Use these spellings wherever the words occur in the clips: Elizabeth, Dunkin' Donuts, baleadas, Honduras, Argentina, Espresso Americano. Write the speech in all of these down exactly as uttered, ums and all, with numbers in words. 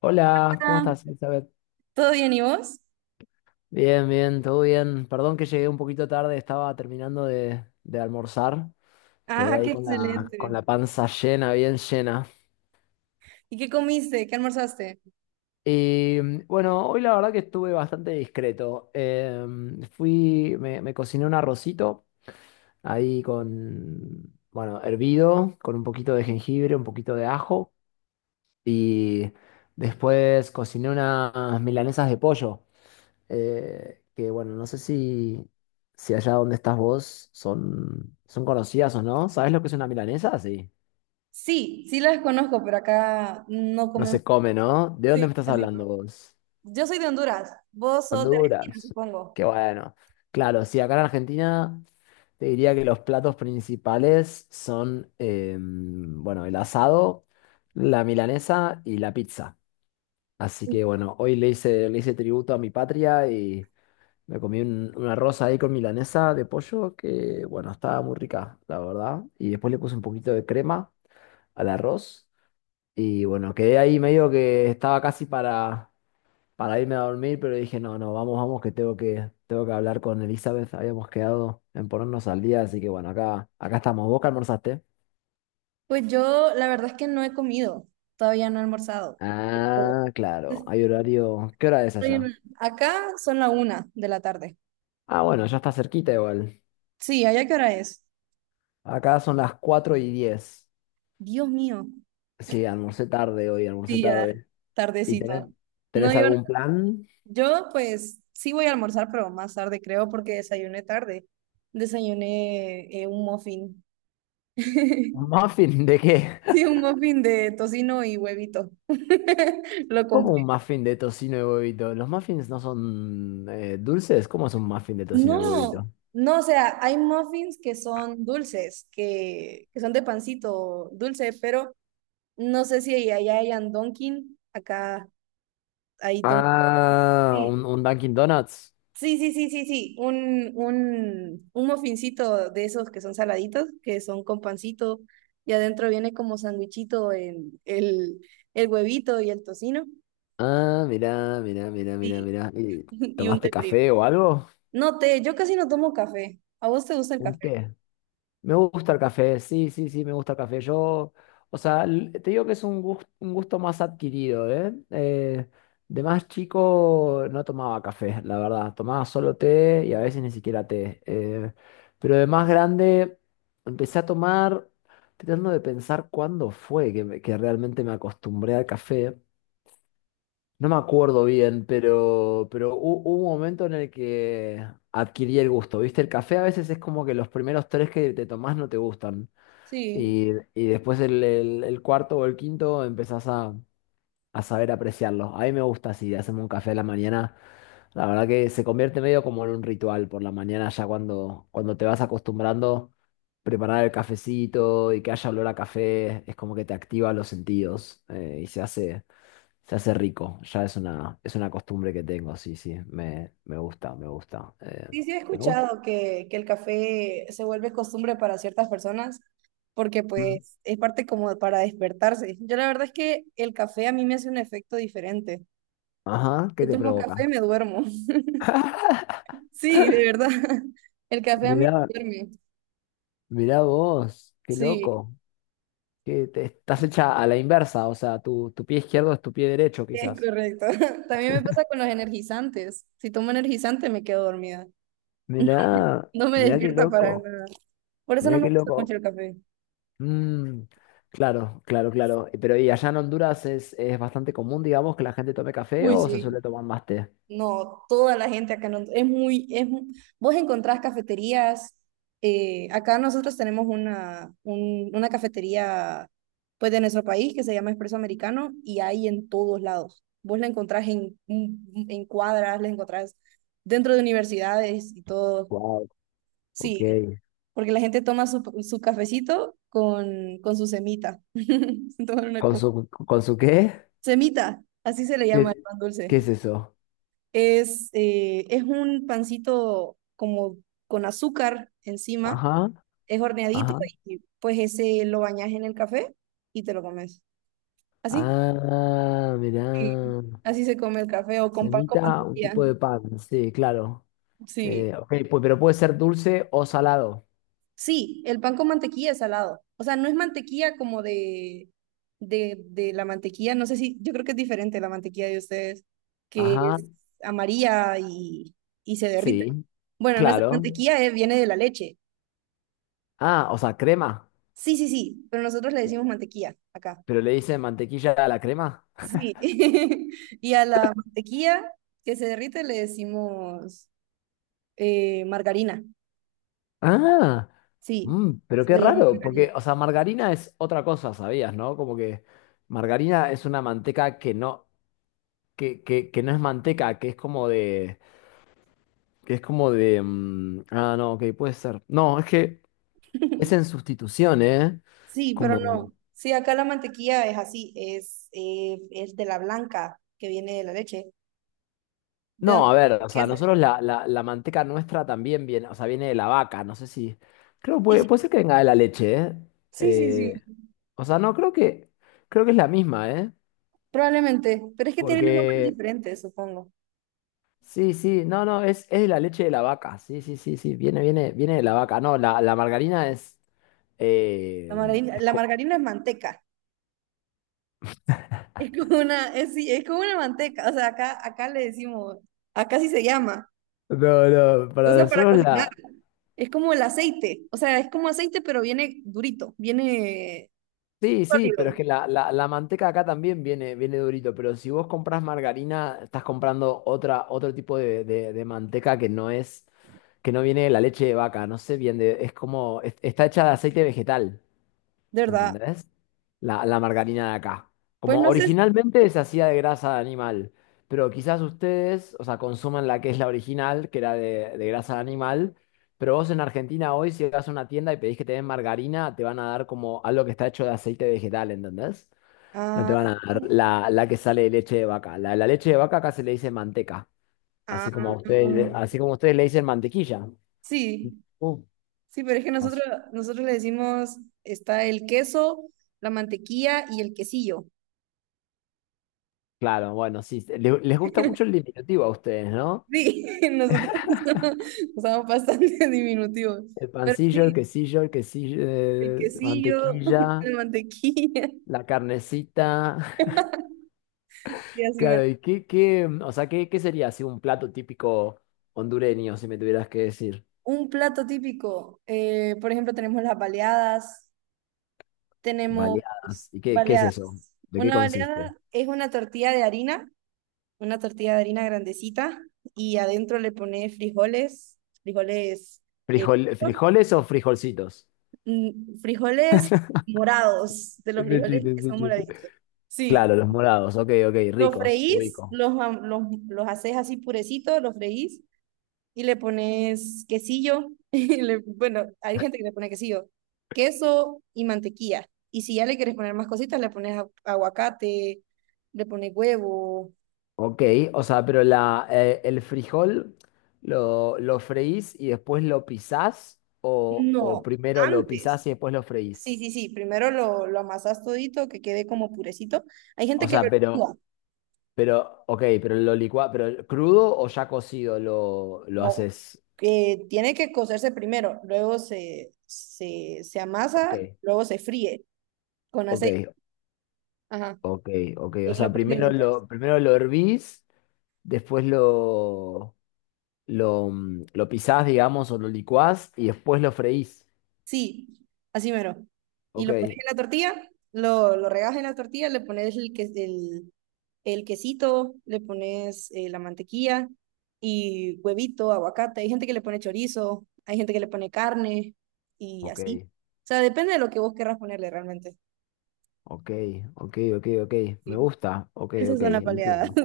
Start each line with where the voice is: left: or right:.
left: Hola, ¿cómo
right: Ah,
left: estás, Elizabeth?
right: ¿todo bien y vos?
left: Bien, bien, todo bien. Perdón que llegué un poquito tarde, estaba terminando de, de almorzar. Quedé
right: Ah,
left: ahí
right: qué
left: con la, con
right: excelente.
left: la panza llena, bien llena.
right: ¿Y qué comiste? ¿Qué almorzaste?
left: Y mm, bueno, hoy la verdad que estuve bastante discreto. Em, fui, me, me cociné un arrocito ahí con, bueno, hervido, con un poquito de jengibre, un poquito de ajo. Y después cociné unas milanesas de pollo. Eh, que bueno, no sé si, si allá donde estás vos son, son conocidas o no. ¿Sabes lo que es una milanesa? Sí.
right: Sí, sí las conozco, pero acá no
left: No
right: comemos.
left: se come, ¿no? ¿De dónde
right: Sí,
left: me estás
right: casi no.
left: hablando vos?
right: Yo soy de Honduras, vos sos de Argentina,
left: Honduras.
right: supongo.
left: Qué bueno. Claro, sí, acá en Argentina te diría que los platos principales son, em, bueno, el asado, la milanesa y la pizza. Así que bueno, hoy le hice, le hice tributo a mi patria y me comí un- una rosa ahí con milanesa de pollo que, bueno, estaba muy rica, la verdad. Y después le puse un poquito de crema al arroz. Y bueno, quedé ahí medio que estaba casi para, para irme a dormir, pero dije, no, no, vamos, vamos, que tengo que, tengo que hablar con Elizabeth. Habíamos quedado en ponernos al día, así que bueno, acá, acá estamos. ¿Vos qué almorzaste?
right: Pues yo la verdad es que no he comido, todavía no he almorzado.
left: Ah, claro,
right: Estoy
left: hay horario. ¿Qué hora es allá?
right: en- acá son la una de la tarde.
left: Ah, bueno, ya está cerquita igual.
right: Sí, ¿allá qué hora es?
left: Acá son las cuatro y diez.
right: Dios mío.
left: Sí, almorcé tarde hoy, almorcé
right: Sí, ya,
left: tarde. ¿Y tenés,
right: tardecito. No,
left: tenés
right: yo no.
left: algún plan?
right: Yo pues sí voy a almorzar, pero más tarde creo porque desayuné tarde. Desayuné eh, un muffin.
left: ¿Un muffin de qué?
right: Sí, un muffin de tocino y huevito. Lo
left: ¿Cómo
right: compré.
left: un muffin de tocino y huevito? ¿Los muffins no son eh, dulces? ¿Cómo es un muffin de tocino y
right: No,
left: huevito?
right: no, o sea, hay muffins que son dulces, que, que son de pancito dulce, pero no sé si allá hayan Dunkin', acá hay Dunkin'.
left: Ah, un, un Dunkin' Donuts.
right: Sí, sí, sí, sí, sí. Un, un, un mofincito de esos que son saladitos, que son con pancito, y adentro viene como sandwichito en el, el huevito y el tocino.
left: Ah, mirá, mirá, mirá, mirá,
right: Sí,
left: mirá. ¿Y
right: y un
left: tomaste
right: té frío.
left: café o algo?
right: No té, yo casi no tomo café. ¿A vos te gusta el
left: Un
right: café?
left: té. Me gusta el café, sí, sí, sí, me gusta el café. Yo, o sea, l- te digo que es un gusto, un gusto más adquirido, ¿eh? Eh, de más chico no tomaba café, la verdad. Tomaba solo té y a veces ni siquiera té. Eh, pero de más grande empecé a tomar, tratando de pensar cuándo fue que, me- que realmente me acostumbré al café. No me acuerdo bien, pero, pero hu- hubo un momento en el que adquirí el gusto, ¿viste? El café a veces es como que los primeros tres que te tomás no te gustan.
right: Sí.
left: Y, y después el, el- el cuarto o el quinto empezás a, a saber apreciarlo. A mí me gusta así, hacerme un café a la mañana. La verdad que se convierte medio como en un ritual por la mañana, ya cuando, cuando te vas acostumbrando, preparar el cafecito y que haya olor a café, es como que te activa los sentidos eh, y se hace, se hace rico. Ya es una, es una costumbre que tengo, sí, sí, me, me gusta, me gusta. Eh,
right: Sí, sí he
left: me gusta.
right: escuchado que, que el café se vuelve costumbre para ciertas personas, porque pues es parte como para despertarse. Yo la verdad es que el café a mí me hace un efecto diferente.
left: Ajá, ¿qué
right: Yo
left: te
right: tomo café
left: provoca?
right: y me duermo. Sí, de verdad. El café a mí
left: Mirá.
right: me duerme.
left: Mirá vos, qué
right: Sí,
left: loco. Que te- estás hecha a la inversa, o sea, tu, tu pie izquierdo es tu pie derecho,
right: es
left: quizás.
right: correcto. También me pasa con los energizantes. Si tomo energizante me quedo dormida.
left: Mirá,
right: No me
left: mirá qué
right: despierta para
left: loco,
right: nada. Por eso no
left: mirá
right: me
left: qué
right: gusta mucho
left: loco.
right: el café.
left: Mm, claro, claro, claro. Eh, Pero ¿y allá en Honduras es, es bastante común, digamos, que la gente tome café
right: Uy,
left: o se
right: sí.
left: suele tomar más té?
right: No, toda la gente acá no, es muy, es, mu- vos encontrás cafeterías, eh, acá nosotros tenemos una, un- una cafetería pues de nuestro país que se llama Espresso Americano y hay en todos lados. Vos la encontrás en, en en cuadras, la encontrás dentro de universidades y todo.
left: Wow, ok.
right: Sí, porque la gente toma su, su cafecito con, con su semita. Se toman una
left: ¿Con
right: co-
left: su, con su qué?
right: semita, así se le llama el
left: ¿Qué,
right: pan dulce.
left: qué es eso?
right: Es, eh, es un pancito como con azúcar encima,
left: Ajá,
right: es horneadito
left: ajá.
right: y pues ese lo bañas en el café y te lo comes. Así,
left: Ah, mirá.
right: sí, así se come el café o con pan con
left: Semita, un
right: mantequilla.
left: tipo de pan, sí, claro.
right: Sí,
left: Eh, ok, pues, pero puede ser dulce o salado.
right: sí, el pan con mantequilla es salado. O sea, no es mantequilla como de, de, de la mantequilla, no sé si, yo creo que es diferente la mantequilla de ustedes, que
left: Ajá,
right: es amarilla y, y se derrite.
left: sí,
right: Bueno, nuestra
left: claro.
right: mantequilla eh, viene de la leche.
left: Ah, o sea, crema.
right: Sí, sí, sí, pero nosotros le decimos mantequilla acá.
left: Pero le dicen mantequilla a la crema.
right: Sí. Y a la mantequilla que se derrite le decimos eh, margarina.
left: Ah,
right: Sí,
left: mm, pero
right: se
left: qué
right: le llama
left: raro,
right: margarina.
left: porque, o sea, margarina es otra cosa, ¿sabías, no? Como que margarina es una manteca que no, que, que, que no es manteca, que es como de, que es como de, mm, ah, no, ok, puede ser. No, es que es en sustitución, ¿eh?
right: Sí, pero
left: Como,
right: no. Sí, acá la mantequilla es así, es, eh, es de la blanca que viene de la leche. ¿De dónde?
left: no, a ver, o
right: ¿Qué
left: sea,
right: es?
left: nosotros la, la, la manteca nuestra también viene, o sea, viene de la vaca, no sé si, creo, puede,
right: Sí,
left: puede ser que venga de la leche, ¿eh?
right: sí, sí, sí,
left: Eh, o sea, no, creo que, creo que es la misma, ¿eh?
right: probablemente. Pero es que tienen nombres
left: Porque,
right: diferentes, supongo.
left: sí, sí, no, no, es, es de la leche de la vaca, sí, sí, sí, sí, viene, viene, viene de la vaca, no, la, la margarina es,
right: La
left: eh,
right: margarina,
left: es
right: la
left: co-
right: margarina es manteca. Es como una, es, sí, es como una manteca, o sea, acá, acá le decimos, acá sí se llama,
left: no, no,
right: se
left: para
right: usa para
left: nosotros
right: cocinar,
left: la,
right: es como el aceite, o sea, es como aceite, pero viene durito, viene
left: sí, sí, pero es
right: sólido,
left: que la, la, la manteca acá también viene, viene durito, pero si vos compras margarina, estás comprando otra, otro tipo de, de- de manteca que no es, que no viene de la leche de vaca, no sé bien, de- es como, es- está hecha de aceite vegetal.
right: de verdad.
left: ¿Entendés? La, la margarina de acá.
right: Pues
left: Como
right: no sé, si-
left: originalmente se hacía de grasa de animal, pero quizás ustedes, o sea, consuman la que es la original, que era de, de grasa de animal, pero vos en Argentina hoy, si vas a una tienda y pedís que te den margarina, te van a dar como algo que está hecho de aceite vegetal, ¿entendés? No te
right: ah,
left: van a dar la, la que sale de leche de vaca. La, la leche de vaca acá se le dice manteca, así
right: ah,
left: como a ustedes, así como ustedes le dicen mantequilla.
right: sí,
left: Uh,
right: sí, pero es que nosotros,
left: as-
right: nosotros le decimos, está el queso, la mantequilla y el quesillo.
left: claro, bueno, sí, le- les gusta mucho el diminutivo a ustedes, ¿no?
right: Sí, nosotros usamos, usamos bastante diminutivos,
left: El
right: pero
left: pancillo, el
right: sí,
left: quesillo, el quesillo,
right: el
left: eh,
right: quesillo,
left: mantequilla,
right: la mantequilla.
left: la carnecita.
right: Sí, así
left: Claro,
right: me-
left: ¿y qué, qué, o sea, qué, qué sería así un plato típico hondureño, si me tuvieras que decir?
right: un plato típico, eh, por ejemplo, tenemos las baleadas, tenemos
left: Baleadas. ¿Y qué, qué es eso?
right: baleadas.
left: ¿De qué
right: Una
left: consiste?
right: baleada es una tortilla de harina, una tortilla de harina grandecita, y adentro le pones frijoles, frijoles, eh,
left: ¿Frijol, frijoles o frijolcitos?
right: mm, frijoles morados, de los
left: Es un
right: frijoles
left: chiste,
right: que
left: es un
right: son
left: chiste.
right: moraditos. Sí,
left: Claro, los morados, ok, ok,
right: los
left: ricos,
right: freís,
left: ubico.
right: los, am- los, los haces así purecitos, los freís, y le pones quesillo, y le- bueno, hay gente que le pone quesillo, queso y mantequilla. Y si ya le quieres poner más cositas, le pones a- aguacate, le pones huevo.
left: Ok, o sea, pero la, eh, el frijol lo, lo freís y después lo pisás o, o
right: No,
left: primero lo
right: antes.
left: pisás y después lo freís.
right: Sí, sí, sí, primero lo, lo amasas todito, que quede como purecito. Hay gente
left: O
right: que lo
left: sea,
right: licúa,
left: pero, pero, ok, pero lo licua, pero crudo o ya cocido lo, lo
right: no,
left: haces.
right: que tiene que cocerse primero, luego se, se, se
left: Ok,
right: amasa, luego se fríe con aceite.
left: ok,
right: Ajá.
left: ok, ok.
right: Y
left: O
right: ahí lo
left: sea, primero
right: condimentas.
left: lo, primero lo hervís, después lo, lo, mm, lo pisás, digamos, o lo licuás y después lo freís.
right: Sí, así mero. Y
left: Ok,
right: lo pones en la tortilla, lo, lo regas en la tortilla, le pones el, que- el, el quesito, le pones eh, la mantequilla y huevito, aguacate. Hay gente que le pone chorizo, hay gente que le pone carne y
left: ok,
right: así. O sea, depende de lo que vos querrás ponerle realmente.
left: ok, ok, ok, ok. Me
right: Sí,
left: gusta, ok,
right: esas
left: ok,
right: son las baleadas.
left: entiendo.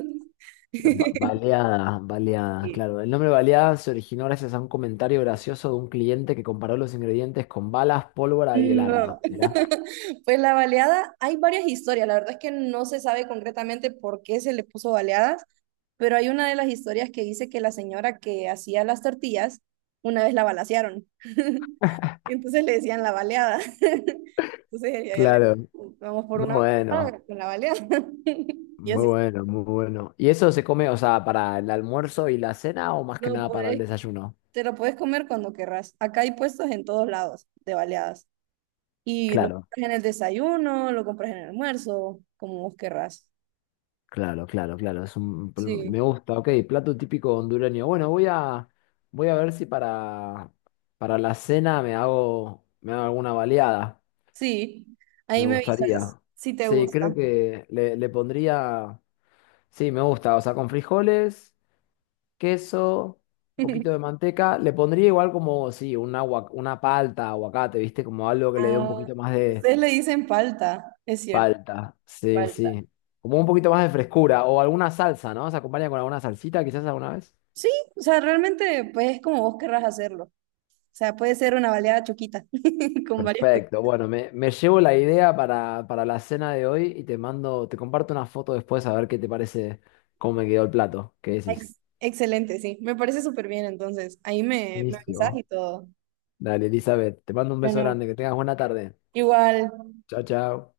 left: Ba- Baleada, baleada,
right: Sí.
left: claro. El nombre baleada se originó gracias a un comentario gracioso de un cliente que comparó los ingredientes con balas, pólvora y el
right: No.
left: arma. Mirá.
right: Pues la baleada, hay varias historias. La verdad es que no se sabe concretamente por qué se le puso baleadas. Pero hay una de las historias que dice que la señora que hacía las tortillas, una vez la balacearon. Y entonces le decían la baleada. Entonces ella ya le,
left: Claro,
right: vamos por
left: muy
right: una baleada
left: bueno,
right: con la baleada. Y
left: muy
right: así,
left: bueno, muy bueno. ¿Y eso se come, o sea, para el almuerzo y la cena o más que
right: no
left: nada para el
right: puedes,
left: desayuno?
right: te lo puedes comer cuando querrás. Acá hay puestos en todos lados de baleadas. Y lo
left: Claro,
right: compras en el desayuno, lo compras en el almuerzo, como vos querrás.
left: claro, claro, claro. Es un, pl- me
right: Sí,
left: gusta, ok, plato típico hondureño. Bueno, voy a, voy a ver si para, para la cena me hago, me hago alguna baleada.
right: sí.
left: Me
right: Ahí me avisas
left: gustaría.
right: si te
left: Sí, creo
right: gusta.
left: que le, le pondría. Sí, me gusta. O sea, con frijoles, queso, un poquito de manteca. Le pondría igual como, sí, una, una palta, aguacate, ¿viste? Como algo que le dé un
right: Ah,
left: poquito más de
right: ustedes le dicen palta, es cierto.
left: palta. Sí,
right: Falta.
left: sí. Como un poquito más de frescura. O alguna salsa, ¿no? Se acompaña con alguna salsita, quizás alguna vez.
right: Sí, o sea, realmente pues es como vos querrás hacerlo. O sea, puede ser una baleada choquita con varias cosas.
left: Perfecto. Bueno, me, me llevo la idea para, para la cena de hoy y te mando, te comparto una foto después a ver qué te parece cómo me quedó el plato. ¿Qué decís?
right: Ex- excelente, sí. Me parece súper bien, entonces. Ahí me, me avisas
left: Buenísimo.
right: y todo.
left: Dale, Elizabeth, te mando un beso
right: Bueno,
left: grande, que tengas buena tarde.
right: igual,
left: Chao, chao.